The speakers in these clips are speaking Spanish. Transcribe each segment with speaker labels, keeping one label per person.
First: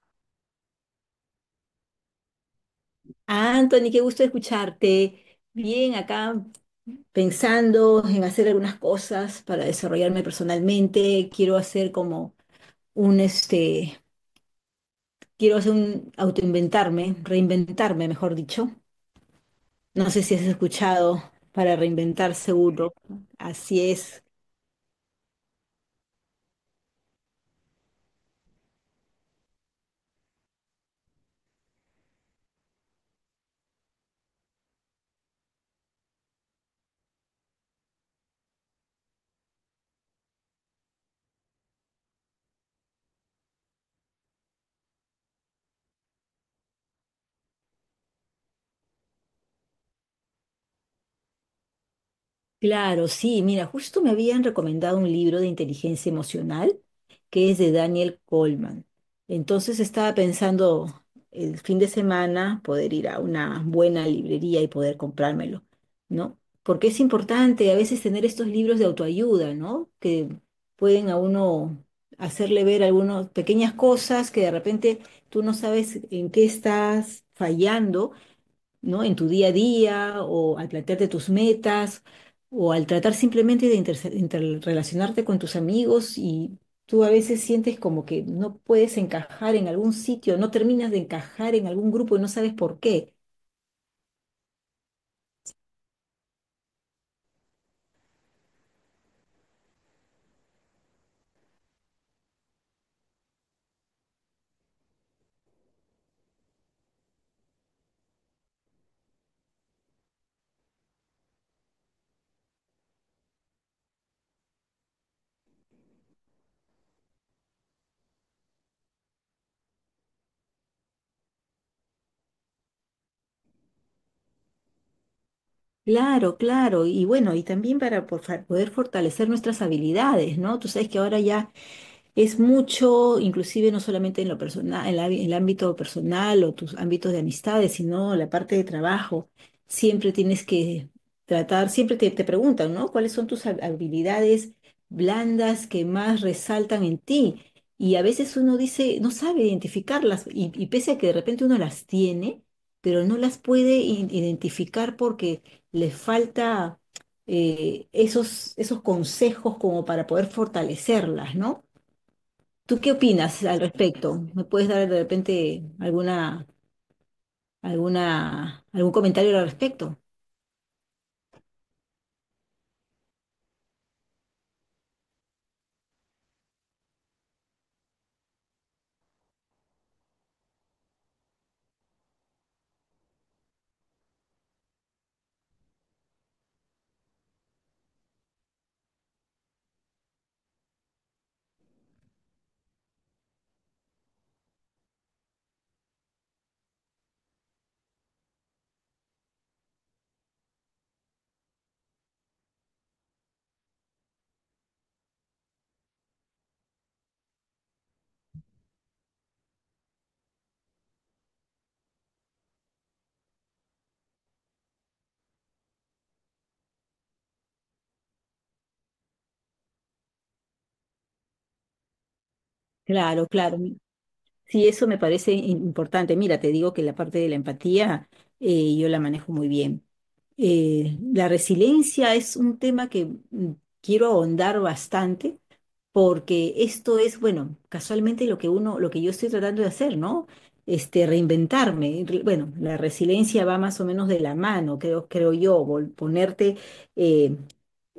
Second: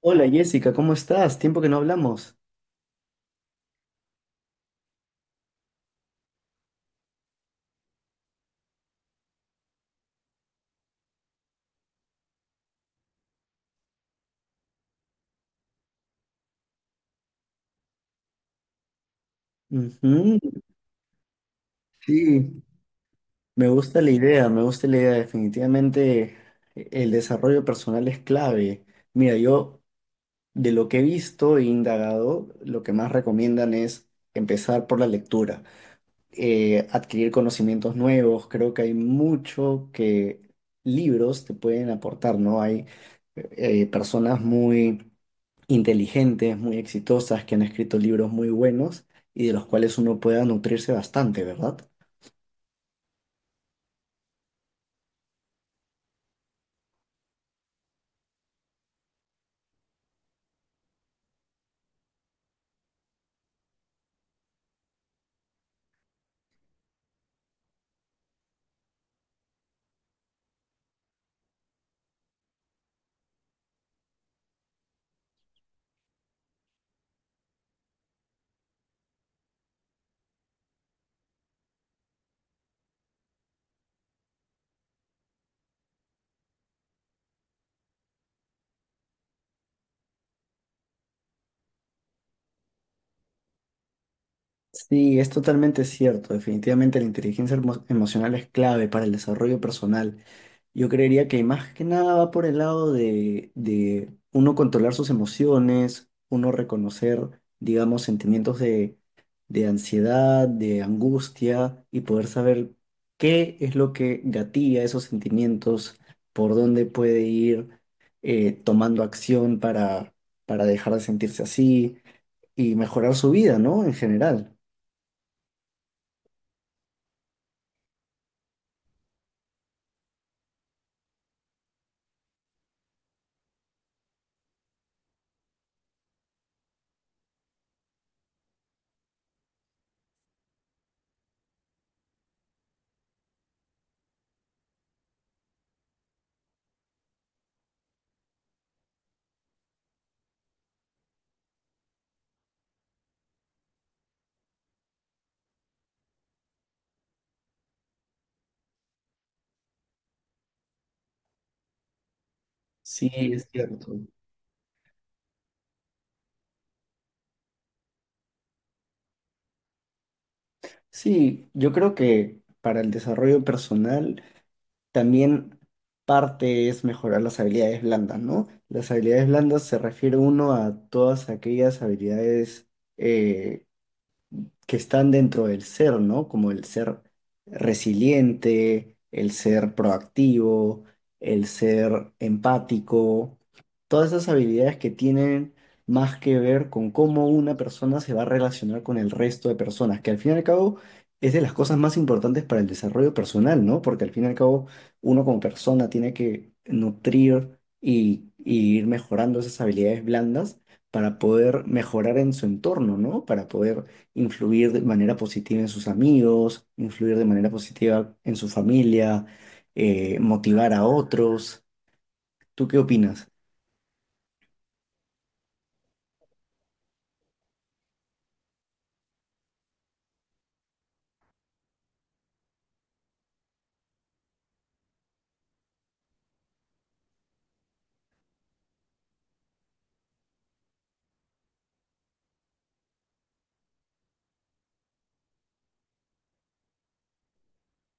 Speaker 1: Hola Jessica, ¿cómo estás? Tiempo que no hablamos.
Speaker 2: Ah, Anthony, qué gusto escucharte. Bien, acá pensando en hacer algunas cosas para desarrollarme personalmente. Quiero hacer como un, este, quiero hacer un autoinventarme, reinventarme, mejor dicho. No sé si has
Speaker 1: Ujú,
Speaker 2: escuchado para reinventar
Speaker 1: sí,
Speaker 2: seguro.
Speaker 1: me
Speaker 2: Así
Speaker 1: gusta la
Speaker 2: es.
Speaker 1: idea, me gusta la idea. Definitivamente el desarrollo personal es clave. Mira, yo de lo que he visto e indagado, lo que más recomiendan es empezar por la lectura, adquirir conocimientos nuevos. Creo que hay mucho que libros te pueden aportar, ¿no? Hay personas muy inteligentes, muy exitosas, que han escrito libros muy buenos y de los cuales uno pueda nutrirse bastante, ¿verdad?
Speaker 2: Claro, sí, mira, justo me habían recomendado un libro de inteligencia emocional que es de Daniel Goleman. Entonces estaba pensando el fin de semana poder ir a una buena librería y poder comprármelo, ¿no? Porque es importante a veces tener estos libros de autoayuda, ¿no? Que pueden a uno hacerle ver algunas pequeñas cosas que de repente tú no sabes en qué estás fallando, ¿no? En tu día a día o al plantearte tus metas o al tratar simplemente de interrelacionarte con tus amigos y tú a veces sientes como que no puedes encajar en algún sitio, no terminas de encajar en algún grupo y no sabes por qué.
Speaker 1: Sí, es totalmente cierto. Definitivamente la inteligencia emocional es clave para el desarrollo personal. Yo creería que más que nada va por el lado de uno controlar sus emociones, uno reconocer, digamos, sentimientos de ansiedad, de angustia y poder saber qué es lo que gatilla esos sentimientos, por dónde puede ir tomando acción para dejar de sentirse así y mejorar su vida, ¿no? En general.
Speaker 2: Claro, claro, y bueno, y también para poder fortalecer nuestras habilidades, ¿no? Tú sabes que ahora ya es mucho, inclusive no solamente en lo personal, en en el ámbito personal o tus ámbitos de amistades, sino la parte de trabajo. Siempre tienes que tratar, siempre te preguntan, ¿no? ¿Cuáles son tus habilidades blandas que más resaltan en ti? Y a veces uno dice, no sabe identificarlas, y pese a que de repente uno las tiene, pero no las puede identificar porque le falta esos, esos consejos como para poder fortalecerlas, ¿no? ¿Tú qué
Speaker 1: Sí,
Speaker 2: opinas
Speaker 1: es
Speaker 2: al
Speaker 1: cierto.
Speaker 2: respecto? ¿Me puedes dar de repente alguna, alguna, algún comentario al respecto?
Speaker 1: Sí, yo creo que para el desarrollo personal también parte es mejorar las habilidades blandas, ¿no? Las habilidades blandas se refiere uno a todas aquellas habilidades eh, que están dentro del ser, ¿no? Como el ser resiliente, el ser proactivo, el ser empático, todas esas habilidades que tienen más que ver con cómo una persona se va a relacionar con el resto de personas, que al fin y al cabo es de las cosas más importantes para el desarrollo personal, ¿no? Porque al fin y al cabo uno como persona tiene que nutrir y ir mejorando esas habilidades blandas para poder mejorar en su entorno, ¿no? Para poder influir de manera positiva en sus amigos, influir de manera positiva en su familia, motivar a otros. ¿Tú qué
Speaker 2: Claro,
Speaker 1: opinas?
Speaker 2: claro. Sí, eso me parece importante. Mira, te digo que la parte de la empatía yo la manejo muy bien. La resiliencia es un tema que mm, quiero ahondar bastante, porque esto es, bueno, casualmente lo que uno, lo que yo estoy tratando de hacer, ¿no? Este, reinventarme. Bueno, la resiliencia va más o menos de la mano, creo, creo yo, ponerte, eh,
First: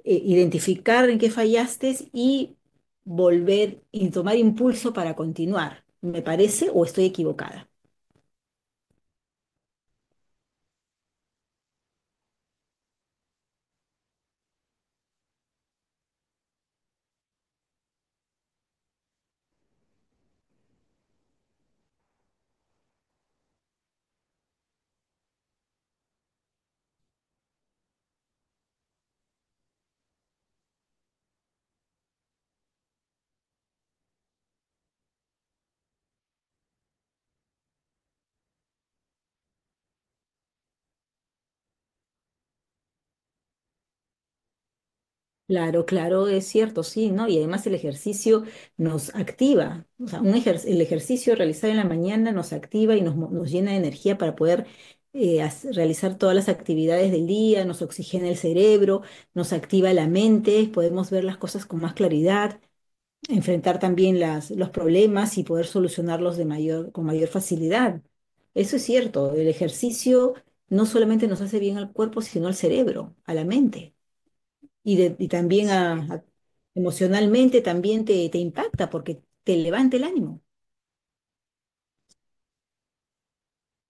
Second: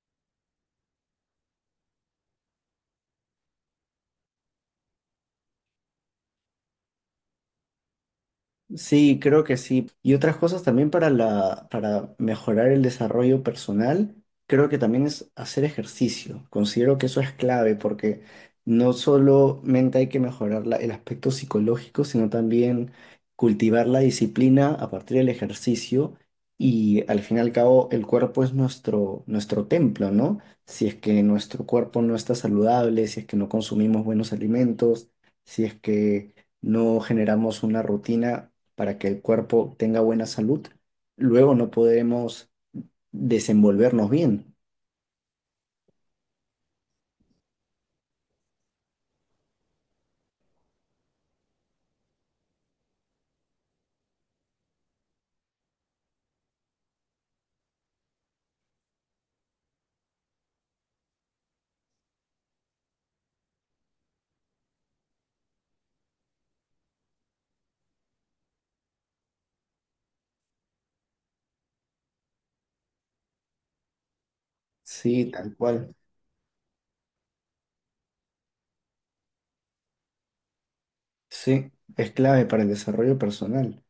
Speaker 2: identificar en qué fallaste y volver y tomar impulso para continuar. ¿Me parece o estoy equivocada?
Speaker 1: Sí, creo que sí. Y otras cosas también para la, para mejorar el desarrollo personal, creo que también es hacer ejercicio. Considero que eso es clave porque no solamente hay que mejorar el aspecto psicológico, sino también cultivar la disciplina a partir del ejercicio. Y al fin y al cabo, el cuerpo es nuestro, nuestro templo, ¿no? Si es que nuestro cuerpo no está saludable, si es que no consumimos buenos alimentos, si es que no generamos una rutina para que el cuerpo tenga buena salud, luego no podremos desenvolvernos bien.
Speaker 2: Claro, claro, es cierto, sí, ¿no? Y además el ejercicio nos activa, o sea, un el ejercicio realizado en la mañana nos activa y nos llena de energía para poder realizar todas las actividades del día, nos oxigena el cerebro, nos activa la mente, podemos ver las cosas con más claridad, enfrentar también los problemas y poder solucionarlos de mayor, con mayor facilidad. Eso es cierto, el ejercicio no solamente nos hace bien al cuerpo, sino al cerebro, a la mente. Y
Speaker 1: Sí, tal
Speaker 2: también
Speaker 1: cual.
Speaker 2: emocionalmente también te impacta porque te levanta el ánimo.
Speaker 1: Sí, es clave para el desarrollo personal.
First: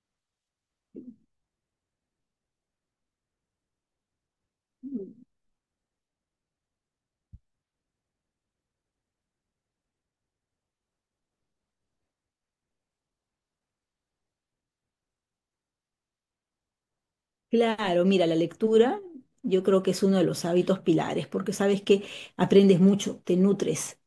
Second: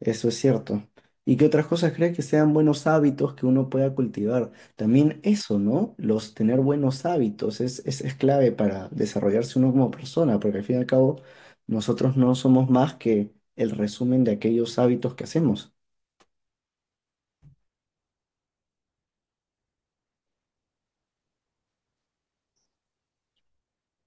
Speaker 1: Eso es cierto. ¿Y qué otras cosas crees que sean buenos hábitos que uno pueda cultivar? También eso, ¿no? Los tener buenos hábitos es clave para desarrollarse uno como persona, porque al fin y al cabo nosotros no somos más que el resumen de aquellos hábitos que hacemos.
Speaker 2: Claro, mira, la lectura yo creo que es uno de los hábitos pilares, porque sabes que aprendes mucho, te nutres,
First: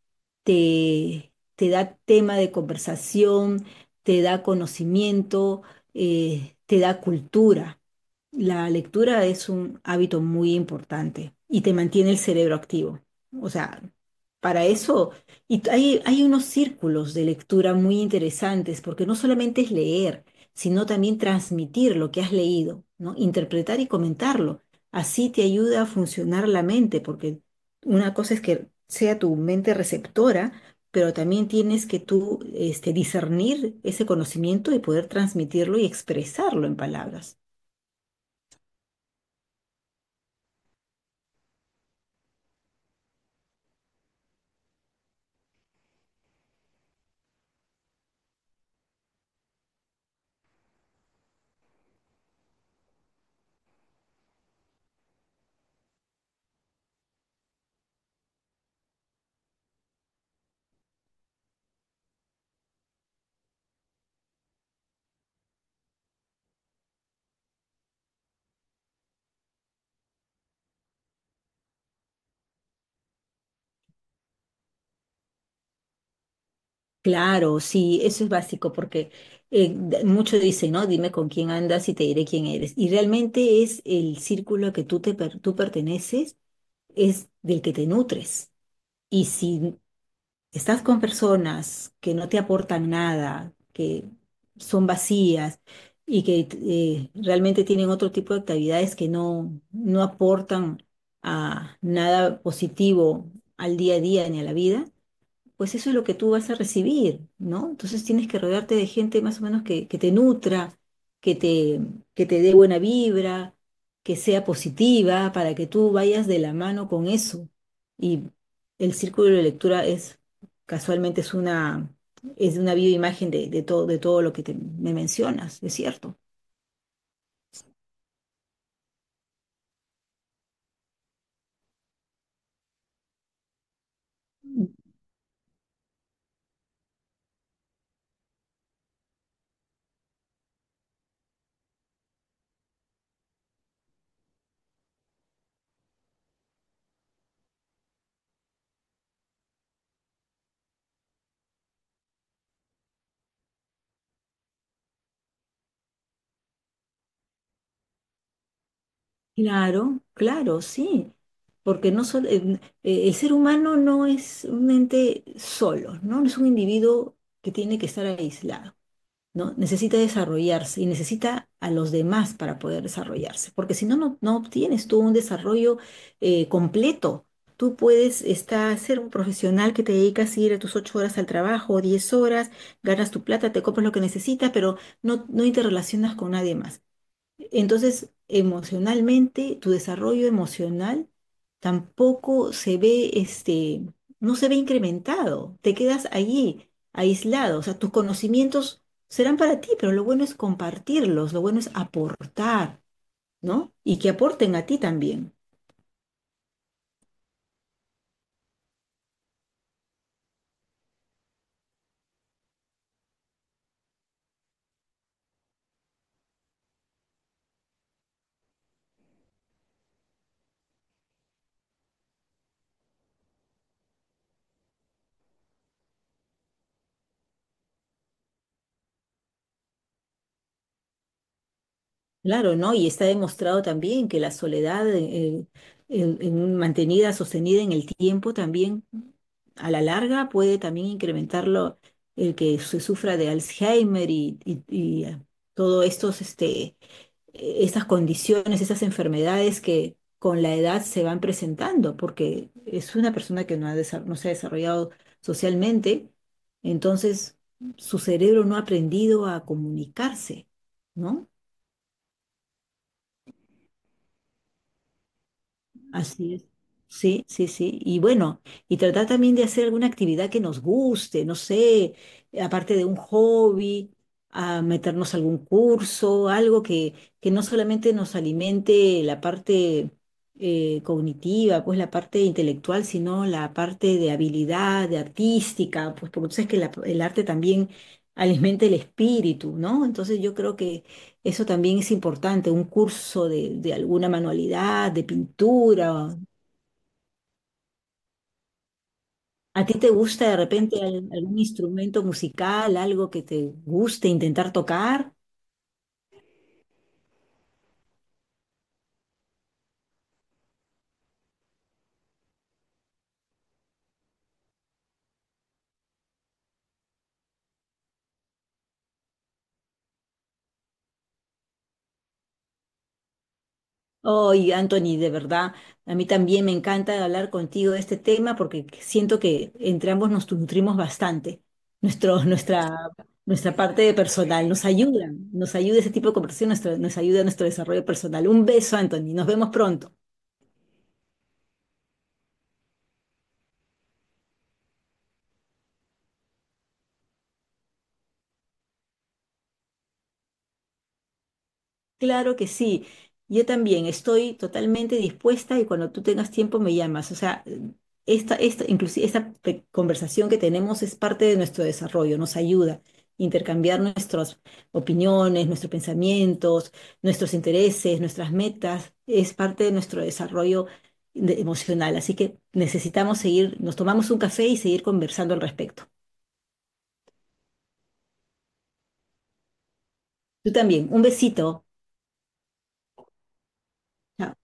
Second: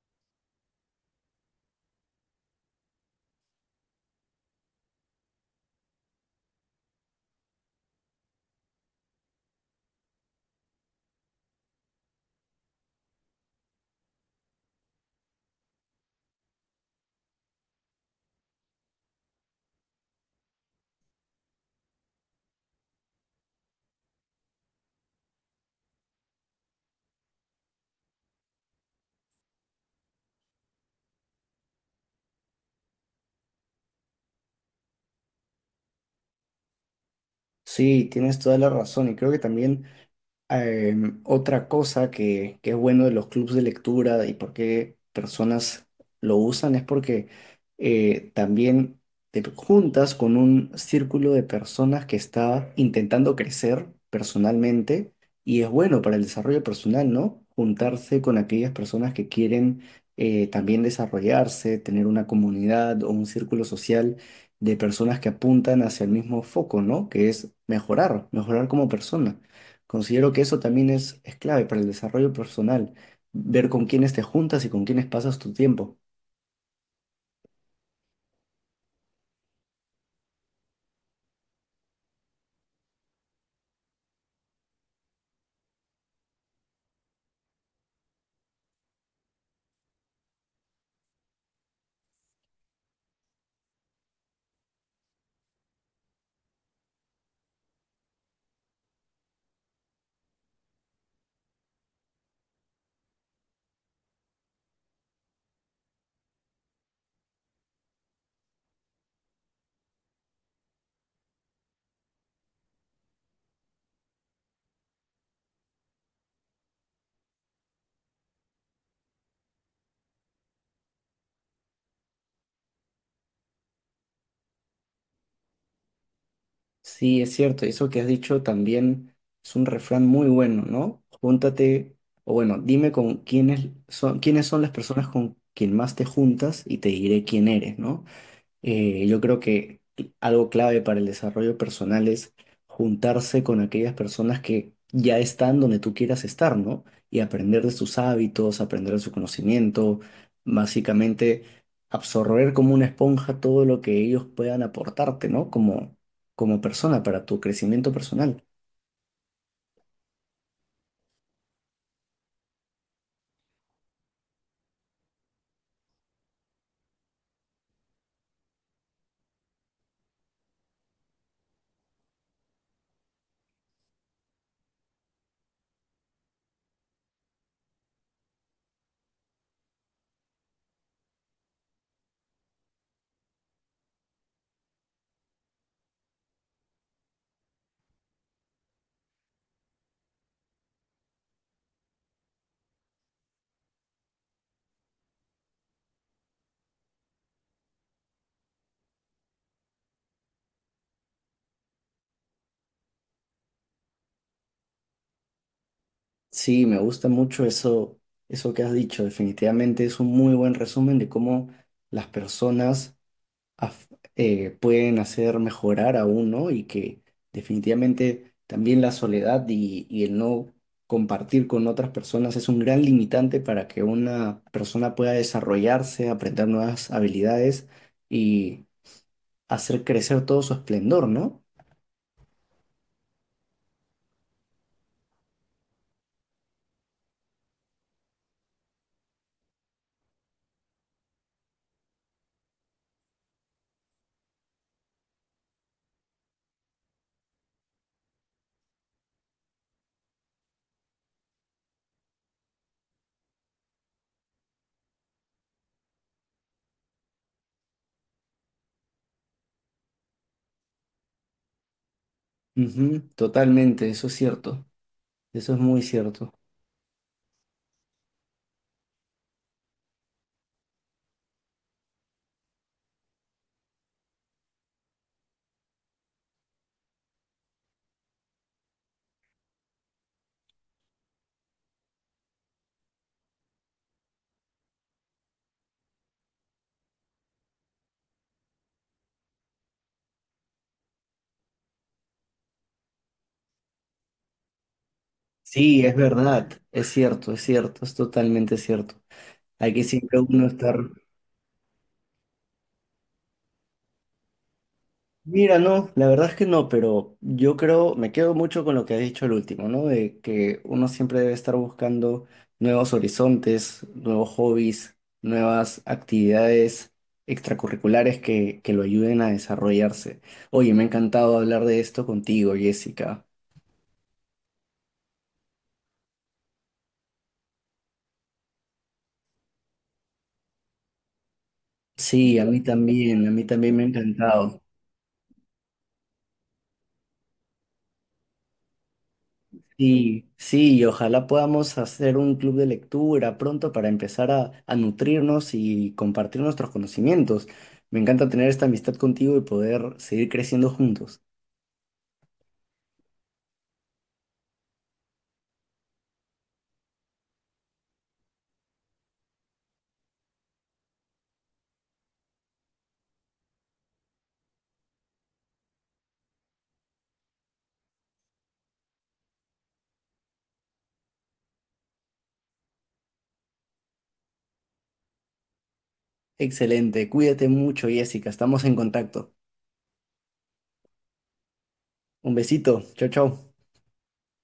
Speaker 2: te da tema de conversación, te da conocimiento, te da cultura. La lectura es un hábito muy importante y te mantiene el cerebro activo. O sea, para eso, y hay, hay unos círculos de lectura muy interesantes, porque no solamente es leer, sino también transmitir lo que has leído, ¿no? Interpretar y comentarlo. Así te ayuda a funcionar la mente, porque una cosa es que sea tu mente receptora, pero también tienes que tú, este, discernir ese conocimiento y poder transmitirlo y expresarlo en palabras.
Speaker 1: Sí, tienes toda la razón y creo que también otra cosa que es bueno de los clubes de lectura y por qué personas lo usan es porque también te juntas con un círculo de personas que está intentando crecer personalmente y es bueno para el desarrollo personal, ¿no? Juntarse con aquellas personas que quieren también desarrollarse, tener una comunidad o un círculo social de personas que apuntan hacia el mismo foco, ¿no? Que es mejorar, mejorar como persona. Considero que eso también es clave para el desarrollo personal, ver con quiénes te juntas y con quiénes pasas tu tiempo.
Speaker 2: Claro, sí, eso es básico, porque muchos dicen, ¿no? Dime con quién andas y te diré quién eres. Y realmente es el círculo que tú, tú perteneces, es del que te nutres. Y si estás con personas que no te aportan nada, que son vacías y que realmente tienen otro tipo de actividades que no aportan a nada positivo al día a día ni a la vida, pues eso es lo que tú vas a recibir, ¿no? Entonces tienes que rodearte de gente más o menos que te nutra, que te, que te dé buena vibra, que sea positiva, para que tú vayas de la mano con eso. Y el círculo de lectura es, casualmente, es una bioimagen de todo lo que me mencionas, es cierto.
Speaker 1: Sí, es cierto, eso que has dicho también es un refrán muy bueno, ¿no? Júntate, o bueno, dime con quiénes son las personas con quien más te juntas y te diré quién eres, ¿no? Yo creo que algo clave para el desarrollo personal es juntarse con aquellas personas que ya están donde tú quieras estar, ¿no? Y aprender de sus hábitos, aprender de su conocimiento, básicamente absorber como una esponja todo lo que ellos puedan aportarte, ¿no? Como, como persona para tu crecimiento personal.
Speaker 2: Claro, claro, sí, porque no sol- en- el ser humano no es un ente solo, ¿no? No es un individuo que tiene que estar aislado, ¿no? Necesita desarrollarse y necesita a los demás para poder desarrollarse, porque si no, no obtienes tú un desarrollo completo. Tú puedes estar, ser un profesional que te dedicas a ir a tus 8 horas al trabajo, 10 horas, ganas tu plata, te compras lo que necesitas, pero no interrelacionas con nadie más. Entonces, emocionalmente, tu desarrollo emocional tampoco se ve, este, no se ve incrementado. Te quedas allí, aislado. O sea, tus conocimientos serán para ti, pero lo bueno es compartirlos, lo bueno es aportar, ¿no? Y que aporten a ti también.
Speaker 1: Sí, me gusta mucho eso, eso que has dicho. Definitivamente es un muy buen resumen de cómo las personas af- pueden hacer mejorar a uno y que definitivamente también la soledad y el no compartir con otras personas es un gran limitante para que una persona pueda desarrollarse, aprender nuevas habilidades y hacer crecer todo su esplendor, ¿no?
Speaker 2: Claro, ¿no? Y está demostrado también que la soledad, mantenida, sostenida en el tiempo, también a la larga puede también incrementarlo el que se sufra de Alzheimer todo estos, este, estas condiciones, esas enfermedades que con la edad se van presentando, porque es una persona que no ha desa- no se ha desarrollado socialmente, entonces su cerebro no ha aprendido a comunicarse, ¿no?
Speaker 1: Ujú, totalmente, eso es cierto, eso es muy cierto.
Speaker 2: Así es. Sí, sí, sí. Y bueno, y tratar también de hacer alguna actividad que nos guste, no sé, aparte de un hobby, a meternos a algún curso, algo que no solamente nos alimente la parte cognitiva, pues la parte intelectual, sino la parte de habilidad, de artística, pues porque tú sabes que el arte también alimenta el espíritu, ¿no? Entonces yo creo que eso también es importante, un curso de alguna manualidad, de
Speaker 1: Sí, es
Speaker 2: pintura.
Speaker 1: verdad, es cierto, es cierto, es totalmente cierto.
Speaker 2: ¿A
Speaker 1: Hay
Speaker 2: ti
Speaker 1: que
Speaker 2: te
Speaker 1: siempre
Speaker 2: gusta de
Speaker 1: uno estar.
Speaker 2: repente algún instrumento musical, algo que te guste intentar tocar?
Speaker 1: Mira, no, la verdad es que no, pero yo creo, me quedo mucho con lo que has dicho el último, ¿no? De que uno siempre debe estar buscando nuevos horizontes, nuevos hobbies, nuevas actividades extracurriculares que lo ayuden a desarrollarse. Oye, me ha encantado hablar de esto contigo, Jessica.
Speaker 2: Ay, Anthony, de verdad, a mí también me encanta hablar contigo de este tema porque siento que entre ambos nos nutrimos bastante. Nuestro,
Speaker 1: Sí,
Speaker 2: nuestra,
Speaker 1: a mí
Speaker 2: nuestra
Speaker 1: también me
Speaker 2: parte
Speaker 1: ha
Speaker 2: de personal
Speaker 1: encantado.
Speaker 2: nos ayuda ese tipo de conversación, nos ayuda a nuestro desarrollo personal. Un beso, Anthony, nos vemos pronto.
Speaker 1: Sí, sí, y ojalá podamos hacer un club de lectura pronto para empezar a nutrirnos y compartir nuestros conocimientos. Me encanta tener esta amistad contigo y poder seguir creciendo juntos.
Speaker 2: Claro que sí. Yo también estoy totalmente dispuesta y cuando tú tengas tiempo me llamas. O sea, inclusive esta conversación que tenemos es parte de nuestro desarrollo, nos ayuda a intercambiar nuestras opiniones, nuestros pensamientos, nuestros intereses, nuestras metas. Es parte de nuestro desarrollo emocional. Así que necesitamos seguir, nos tomamos un café y seguir conversando al respecto.
Speaker 1: Excelente, cuídate mucho, Jessica, estamos en contacto.
Speaker 2: Tú también. Un besito.
Speaker 1: Un besito, chao, chao.
Speaker 2: Chao.